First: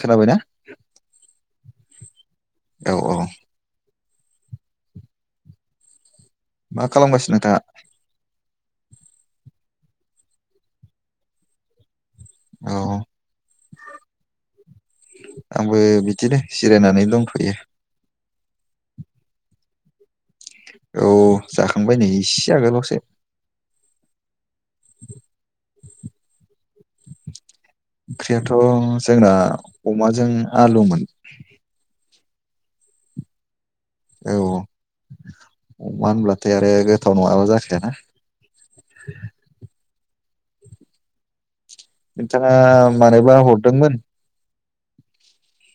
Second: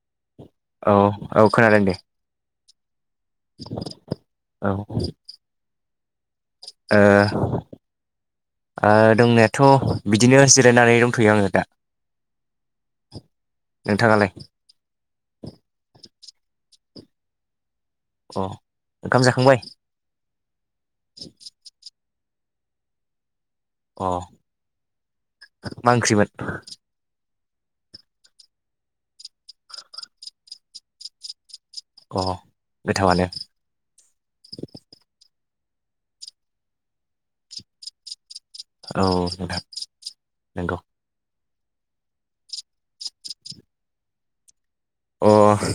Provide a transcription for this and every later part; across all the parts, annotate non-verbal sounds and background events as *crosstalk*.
खोनाबायना औ औ खोनादों दे औ औ। औ। मा खालामगासिनो नोंथांङा? ओ दंनायाथ' बिदिनो जिरायनानै दंथ'यो आङो दा। औ नोंथाङालाय आंबो बिदिनो जिरायनानै दंथ'यो। अह ओंखाम जाखांबाय? औ जाखांबाय नै इसे। दाबावैसो। अ मा ओंख्रिमोन? ओंख्रियाथ' जोंना अमाजों आलुमोन। अ गोथावानो। औ अमा होनब्लाथाय आरो गोथाव नङाबा जाखायाना। औे नोंथां। नंगौ। नोंथाङा मानोबा हरदोंमोन? अह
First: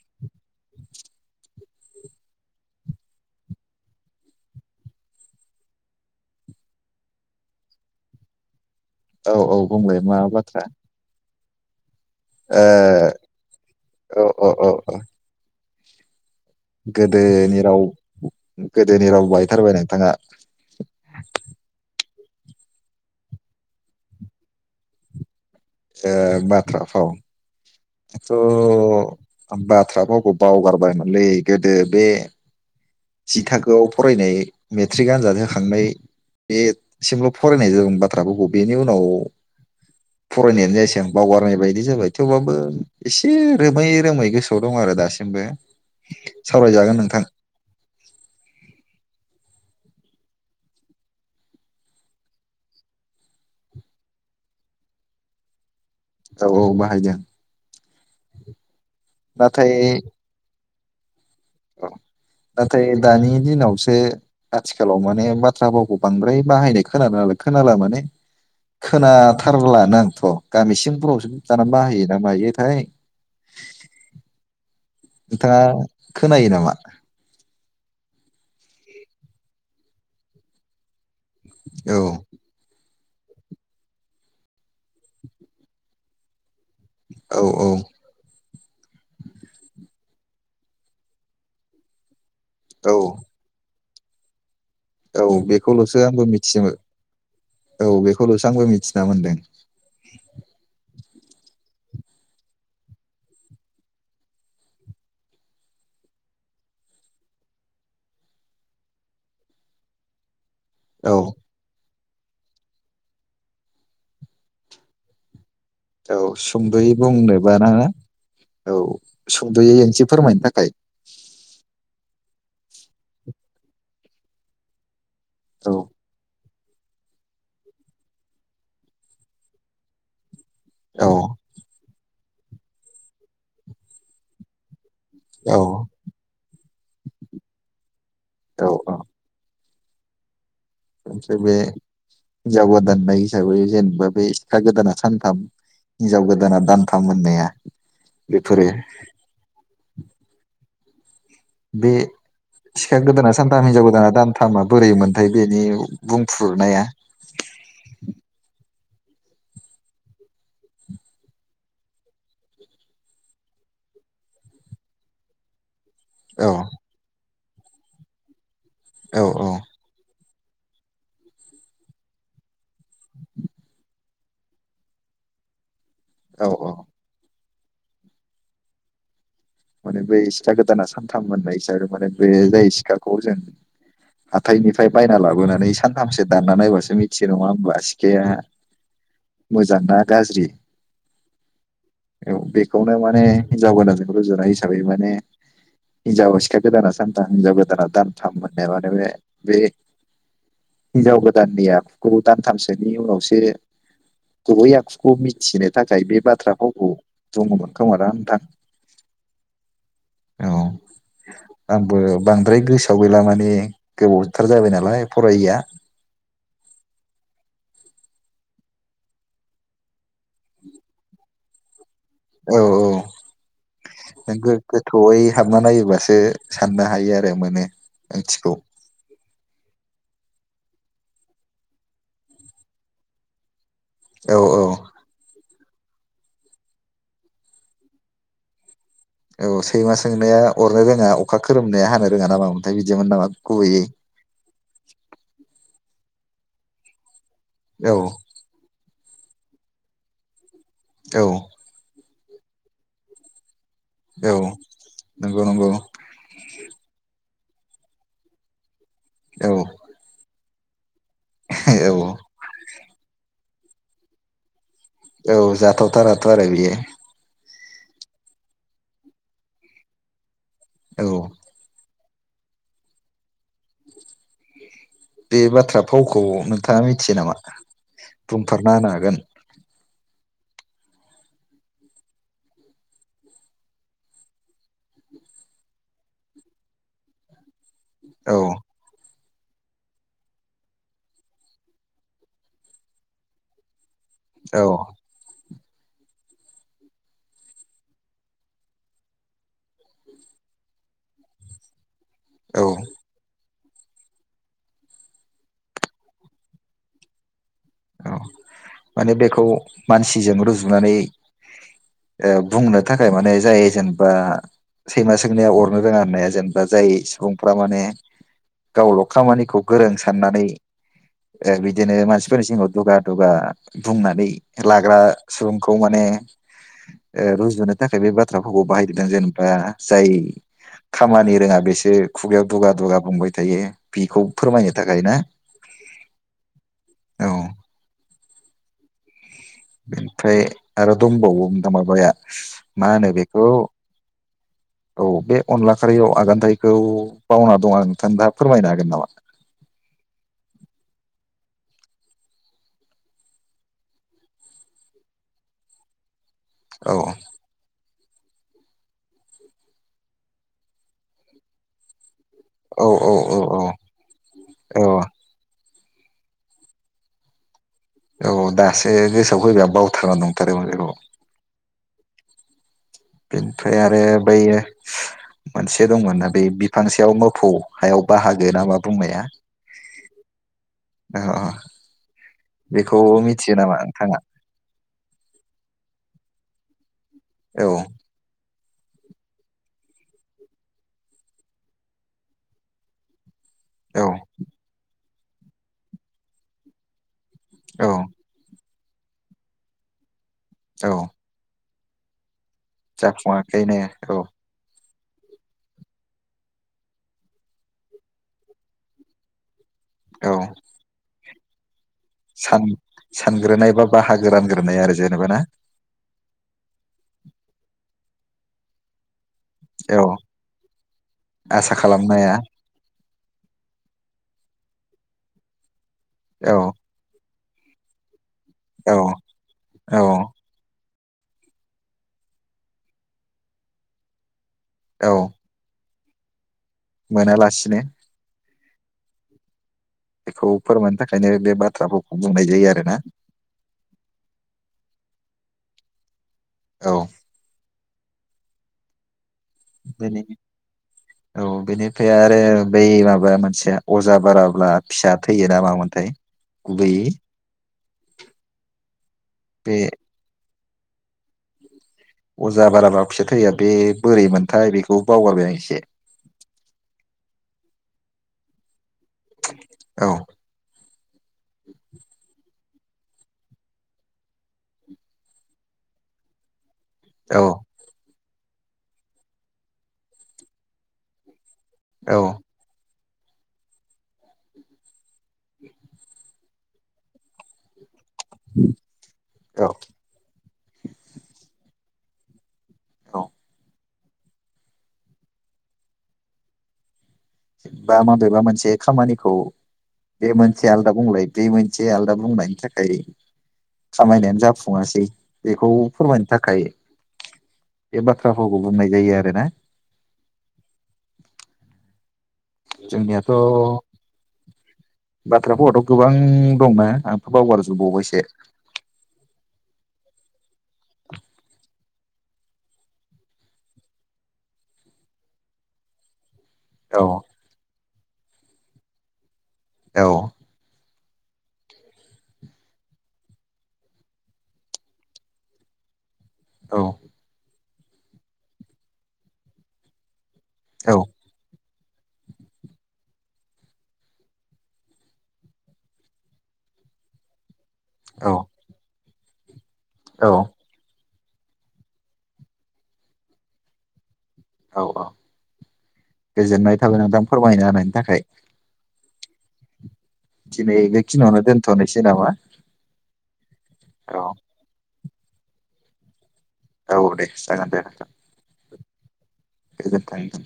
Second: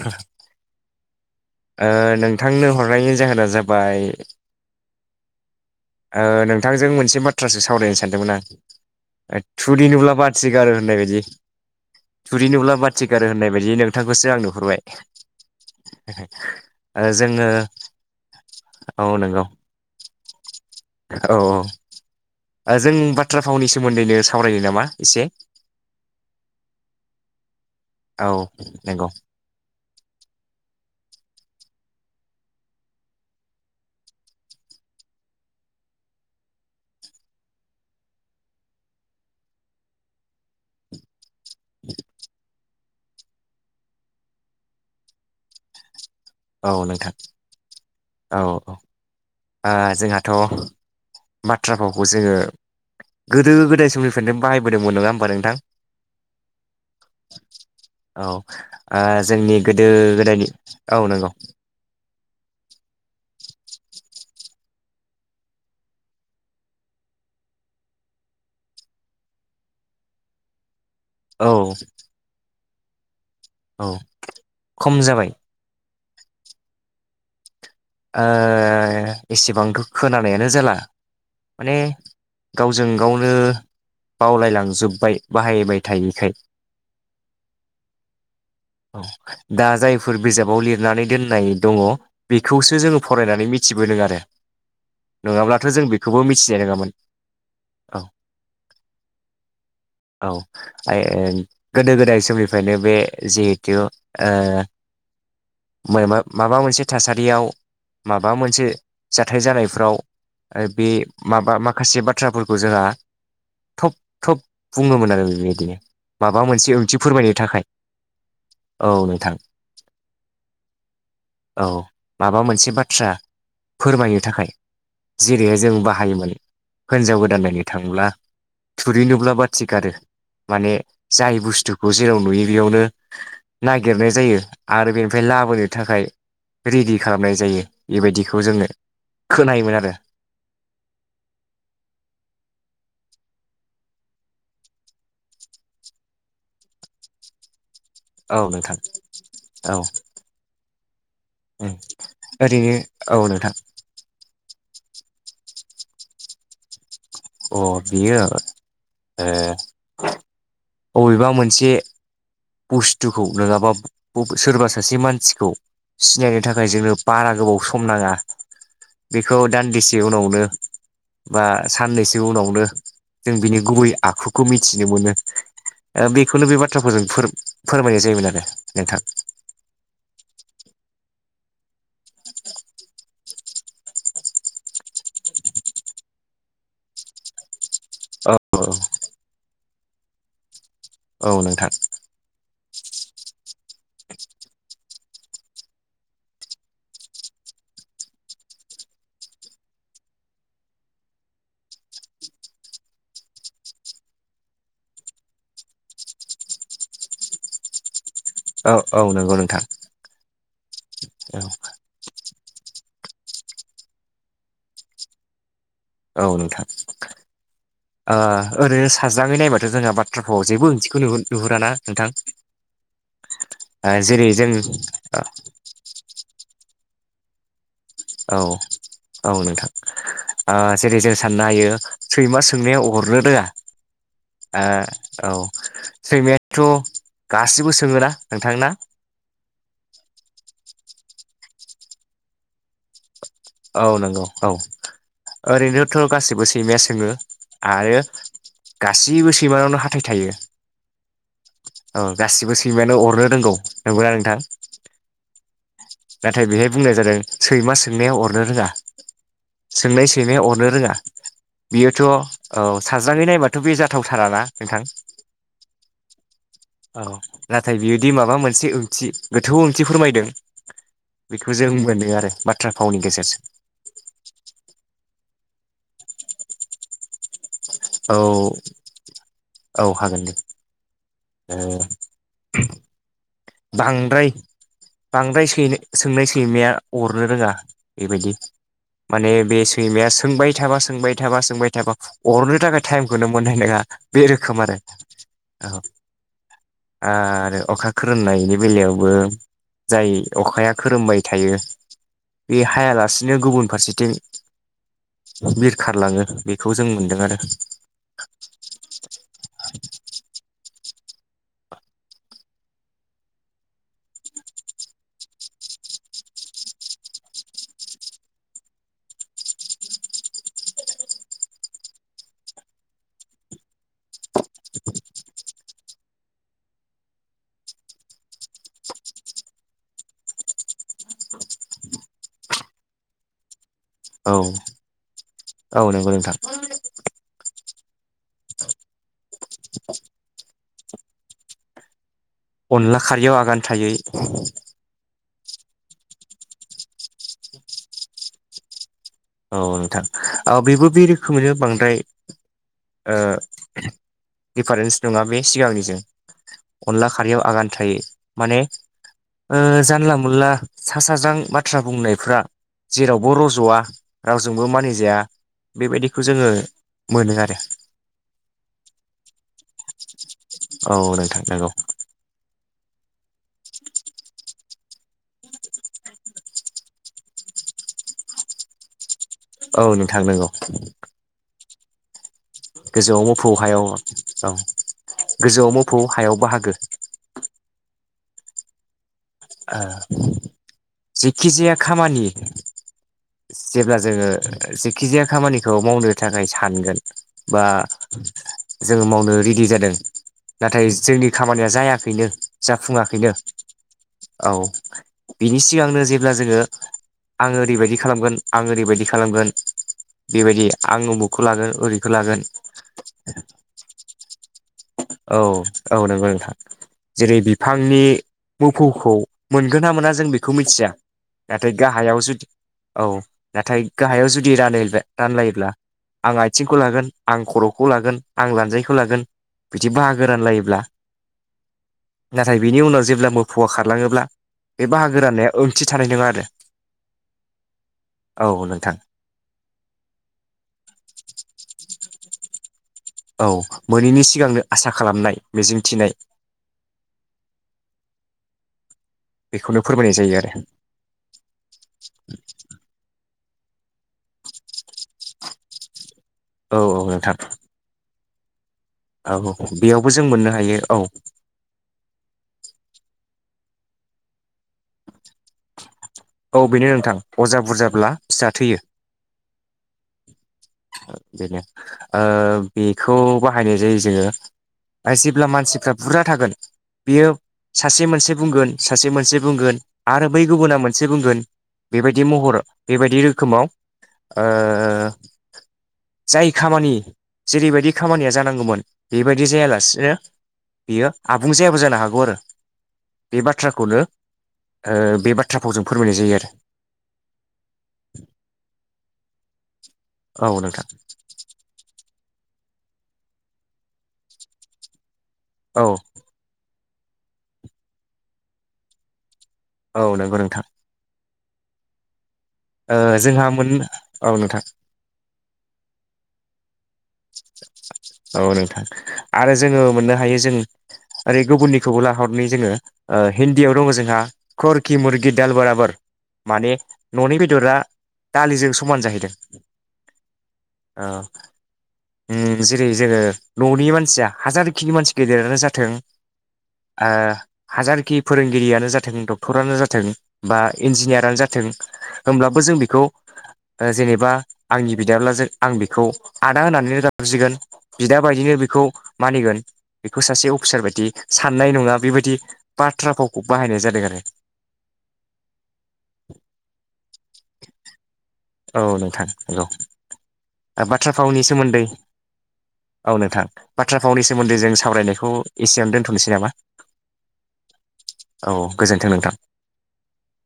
ओ नोंथांनो हरनायनि जाहोना जाबाय ओ नोंथांजों मोनसे बाथ्रासो सावरायनो सानदोंमोन औ आं। औ बुंलाय मा थुरिनुब्ला बाथि बाथ्रा गारो होननाय बायदि। थुरि नुब्ला बाथि गारो होननाय बायदि ओ नोंथांखौसो आं औ औ नुहरबाय। *unintelligible* गोदोनि राव औ गोदोनि राव नंगौ बाहायथारबाय नोंथाङा। औ औ। ओ जों बाथ्रा फावनि सोमोन्दैनो सावरायनो नामा एसे? एह बाथ्रा फाव। औ दाथ' नंगौ आं बाथ्रा फावखौ बावगारबायमोनलै गो दो बे जि थाखोआव फरायनाय मेट्रिक आनजाद होखांनाय बेसिमल' फरायनाय जादों बाथ्राफोरखौ बेनि उनाव फरायनायानो जायासै आं। बावगारनाय बायदि जाबाय थेवबाबो एसे रोमै रोमै गोसोआव दं आरो दासिमबो। सावरायजागोन नोंथां। औ औ। ओ जोंहाथ' बाथ्रा भावखौ जोङो गोदो गोदाय समनिफ्रायनो बाहायबोदोंमोन नङा होमबा नोंथां? औ औ बाहायदों। औ। ओ जोंनि नाथाय गोदो गोदायनि औ नंगौ। नाथाय दानि दिनावसो आथिखालाव माने बाथ्रा भावखौ बांद्राय बाहायनाय खोनानो खोनाला माने खोनाथारलानो आंथ' गामिसिम। उनावसो औ दाना बाहोयो ना मायो आइ औ खम जाबाय। नोंथाङा खोनायो नामा? ओ एसेबांथ' खोनानायानो जाला माने औ गावजों गावनो बावलायलांजोब्बाय बाहायबाय थायिखाय। औ-औ औ दा जायफोर बिजाबाव लिरनानै दोननाय दङ बि खौसो औ जोङो फरायनानै मिथि बोदो आरो औ नङाब्लाथ' जों बेखौलसो बेखौबो आंबो मिथिनाय मिथियामो नङामोन औ बेखौल'सो आंबो मिथिना मोनदों ओं गोदो गोदाय समनिफ्रायनो बे जिहेथु ओ मायबा माबा मोनसे थासारि रियाव माबा मोनसे जाथाय जानायफ्राव ओ बे औ माबा माखासे बाथ थ्राफोरखौ जोंहा थब थब बुंङोमोन आरो बेबायदिनो औ माबा मोनसे सुंदयै ओंथि फोरमायनो बुंनोबा थाखाय नाना औ सुंदयै एसे फोरमायनो थाखाय। औ माबा मोनसे बाथ्रा फोरमायनो थाखाय। जेरैहाय औ जों बाहायमोन हिनजाव गोदान नायनो थांब्ला थुरि नुब्ला बाथि गारो। माने औ जाय बुस्थुखौ जेराव नुयो बेयावनो नागिरनाय जायो आरो बेफ फ्राय औ लाबोनो थाखाय। रिदि खालामनाय जायो बेबायदिखौ जोंङो औ औ खोनायोमोन आरो। ओमफ्राय बे हिनजाव गोदान नाय हिसाबै जेनेबा बे सिखा गोदाना सानथाम हिनजाव गोदाना दानथाम होननाया। औ बेफोरो नोंथां औ। बे ओरैनो सिखा औ गोदाना नोंथां सानथाम हिनजाव गोदाना दानथाम बोरै मोनथाय बेनि बुंफ्रुरनाया अ बियो ए अबेबा मोनसे बुस्थुखौ नंङाबा ब सोरबा सासे मानसिखौ सिनायनो औ थाखाय जोंङो बारा गोबाव सम नाङा औ बेखौ औ दान्दिसे उनावनो बा साननैसो उनावनो जों बिनि गुबै आखुखौ मिथिनो मोनो ओ औ बेखौनो बे औ बाथ्राफोरजों फोरोम फोरमायनाय जायोमोन आरो नोंथां माने बै सिखा गोदाना सानथाम होननाय हिसाबै माने बे जाय सिखाखौ जों हाथायनिफ्राय बायना लाबोनानै सानथामसो दानना नायबासो मिथियो नङा होमबा सि खाया नोंथां मोज जांना गाज्रि औ नोंथां औ बेखौनो माने हिनजाव गोदान जों हिसाबै माने हिनजाव सिखा गोदाना सानथाम हिनजाव गोदाना दानथाम मोननाय माने बे बे हिनजाव गोदाननि आखुखौ दानथामसोनि उनावसो गुबै आखुखौ मिथिनो थाखाय बे बाथ्रा फावखौ दंङ मोन खोमाना औ औ नंगौ नोंथां औ औ आव गैला माने गोबावथार जाबाय नालाय फरायैआ औ नोंथां ओ ओरैनो साज्राङै नायबाथ' जोंहा बा थ्राफ्राव जेबो ओंथिखौनो नुहुन नुहुराना नोंथां औ औ ओ जेरै जों नोंगो गोथौयै हाबना नायोबासो सानना हायो आरो मोनो औ ओंथिखौ औ नोंथां ओ जेरै जों साननो हायो सैमा सोंनाया अरनो रोङा औ औ ओ औ सैमायाथ' गासिबो सोङोना नोंथांना औ सैमा सोंनाया अरनो रोङा अखा खोरोमनाया हानो रोङा नामा ओमफ्राय बिदिमोन नामा गुबैयै औ नंगौ औ ओरैनो थ' गासिबो सैमाया सोङो औ आरो गा सिबो सैमानावनो हाथाय थायो औ औ गासिबो सैमायानो अरनो रोंगौ नंगौना औ नोंथां नंगौ नंगौ नाथाय बेहाय बुंनाय जादों सैमा सोंनाया अ नो रोङा औ सोंनाय सैमाया अरनो रोङा बियोथ' औ साज्राङै नायबा थ' बे जाथावथाराना नोंथां औ जाथावथाराथ' आरो बियो औ नाथाय बियोदि माबा मोनसे ओंथि गोथौ ओंथि फोरमायदों औ बेखौ जों मोनो आरो बाथ्रा फावनि गेजेरजों बे बाथ्रा फावखौ नोंथाङा मिथियो नामा? औ बुंफोरना होनो हागोन औ हागोन दे *unintelligible* बांद्राय बांद्राय सोंनाय सैमाया अरनो रोङा । बेबायदि औ माने बे सैमाया सोंबाय थाबा सोंबाय थाबा सोंबाय थाबा अरनो थाखाय टाइमखौनो मोननाय नोङा बे रोखोम औ आरो औ आरो अखा खो खोरोमनायनि बेलायावबो जाय अखाया खोरोमबाय थायो बे औ हायालासिनो गुबुन फारसेथिं बिरखारलाङो बेखौ जों मोनदों आरो औ माने बेखौ मानसिजों रुजुनानै ओ बुंनो थाखाय माने जाय जेनेबा सैमा सोंनाया अरनो रोङा होननाया जेनेबा जाय सुबुंफ्रा माने गावल' खामानिखौ गोरों साननानै ओ बिदिनो मानसि फोरनि सिङाव दुगा दुगा बुंनानै लाग्रा सुबुंखौ माने ओ रुजुनो थाखाय बे बाथ्राफोरखौ बाहायदो दां जेनेबा जाय खामानि रोङा बेसो खुगायाव दुगा दुगा बुंबाय थायो । औ औ नंगौ नोंथां । औ *inaudible* ओमफ्राय आरो दंबावो नोंथां माबाया मा अनला होनो खारियाव बेखौ आगान थायै औ बे अनला खारियाव आगान थायैखौ बावना दङ आं नोंथां दा फोरमायनो हागोन नामा? औ नोंथां औ बेबो बे रोखोमैनो बांद्राय ओ दिफारेन्स नोङा बे सिगांनिजों औ अनला खारियाव आगान थायै माने ओ जानला मोनला सा साज्रां बाथ्रा बुंनाय फ्रा जेरावबो औ औ रज'वा रावजोंबो औ मानिजाया बेबायदिखौ जोङो मोनो आरो औ दासो गोसोआव फैबाय आं बावथारना दं । औ नोंथां नोंगौ। बिनिफ्राय आरो बैयो मोनसे दंमोना बे बिफां सायाव मोफौ हायाव बाहागो ना मा बुंनाया औ नोंथां नोंगौ। अ बेखौ गोजौआव मोफौ मिथियो नामा हायाव नोंथाङा औ गोजौआव मोफौ हायाव बाहाग गो औ आ जिखिजाया खामानि जेब्ला औ जोङो जिक खिजाया खामानिखौ मावनो थाखाय सानगोन। बा औ जोङो मावनो रेडि जादों। नाथाय जोंनि खामानिया जाया बेनो जाफुंआखै ने औ औ बिनि सिगांनो जेब्ला जोङो आङो ओरैबायदि खालामगोन आं ओरैबायदि खालामगोन औ बेबायदि आं लागोन ओरै सानग्रोनाय बा बाहागो रानग्रोनाय आरो जेनेबा औ ना औ नंगौ नोंथां जेरै बिफांनि *unintelligible* मोनगोन ना मोना औ जों बेखौ मिथिया नाथाय आसा गाहायाव खालामनाया जुदि औ नाथाय गाहायाव जुदि रानलायबाय रानलायोब्ला आं औ आथिंखौ लागोन आं खर'खौ लागोन आं औ लानजायखौ लागोन बिदि औ बाहागो रानलायोब्ला नाथाय बिनि उनाव जेब्ला मो फौआ खारलाङोब्ला बे औ बाहागोरानाया ओ थि थानाय नङा आरो मोनालासिनो औ नोंथां बेखौ फोरमायनो थाखायनो बे बाथ्राफोरखौ बुंनाय जायो आरो ना औ मोनैनि सिगांनो आसा खालामनाय मिजिं थिनाय औ बेखौनो फोरमायनाय जायो आरो औ बेनिफ्राय आरो बै माबा मोन सेया अजा बाराब्ला फिसा थैयो नामा मोनथाय औ औ नोंथां। औ बे बेयावबो जों मोननो हायो। औ अजा बाराबा फिसा थैया बे बोरै मोनथाय बेखौ बावगारबाय आं एसे औ बेनो नोंथां अजा बुरजा ब्ला फिसा थैयो। औ बिनो आ बेखौ बाहायनाय जायो जोङो ओ जेब्ला मानसिफ्रा बुरजा थागोन। बियो औ सासे मोनसे बुंगोन सासे मोनसे बुंगोन आरो बै गुबुना मोनसे बुंगोन औ बेबायदि महर बेबायदि रोखोमाव ओ *inaudible* जाय खामानि जेरैबायदि खामानिया जानांगौमोन बेबायदि औ जायालासिनो बियो आबुं जायाबो जानो हाग औ *unintelligible* बे बाथ्राखौनो ओ बे बाथ्राभावजों फोरमायनाय जायो आरो बा माबेबा मोनसे खामानिखौ बे औ मोनसे नोंथां आलदा बुंलाय बे मोनसे आलदा बुंनाय था खाय खामायनायानो जाफुङासै। बेखौ औ फोरमायनो थाखाय बे बाथ्राभावखौ बुंनाय जायो आरो ना। औ नंगौ नोंथां। ओ जोंनियाथ' जोंहा मोन औ नोंथां बाथ्राभावाथ' गोबां दं ना औ नोंथां आरो जोङो मोननो हायो जों ओरै गुबुननि खौबो लाहरनि जोङो ओ हिन्दियाव दङ' जोंहा खरकि मुरगि दाल बराबोर। माने औ न'नि बेदरा दालिजों समान जाहैदों। औ ओ उम जेरै जोङो न'नि मानसिया हाजारखिनि मानसि गेदेरानो जाथों औ ओ हाजारखि फोरोंगिरियानो जाथों डक्टरानो जाथों बा औ इन्जिनियारानो जाथों होमब्लाबो जों बिखौ जेनेबा आंनि बिदाब्लाजो आं बिखौ आदा होनानैनो गाबजिगोन। बिदा औ बायदिनो बेखौ मानिगोन औ बेखौ सासे अफिसार बायदि साननाय नङा बेबायदि बाथ्रा फावखौ बाहायनाय जादों आरो। औ औ गोजोननाय थाबाय नोंथां फोरमायना होनायनि थाखाय। औ नोंथां हेलौ। दिनै ओ बाथ्रा बेखिनियावनो भावनि सोमोन्दै दोनथ'नोसै नामा औ नोंथां बाथ्रा औ भावनि सोमोन्दै जों सावरायनाय खौ इसिआवनो दोनथ'नोसै नामा? औ दे जागोन दे गोजोनथों नोंथां गोजोन थों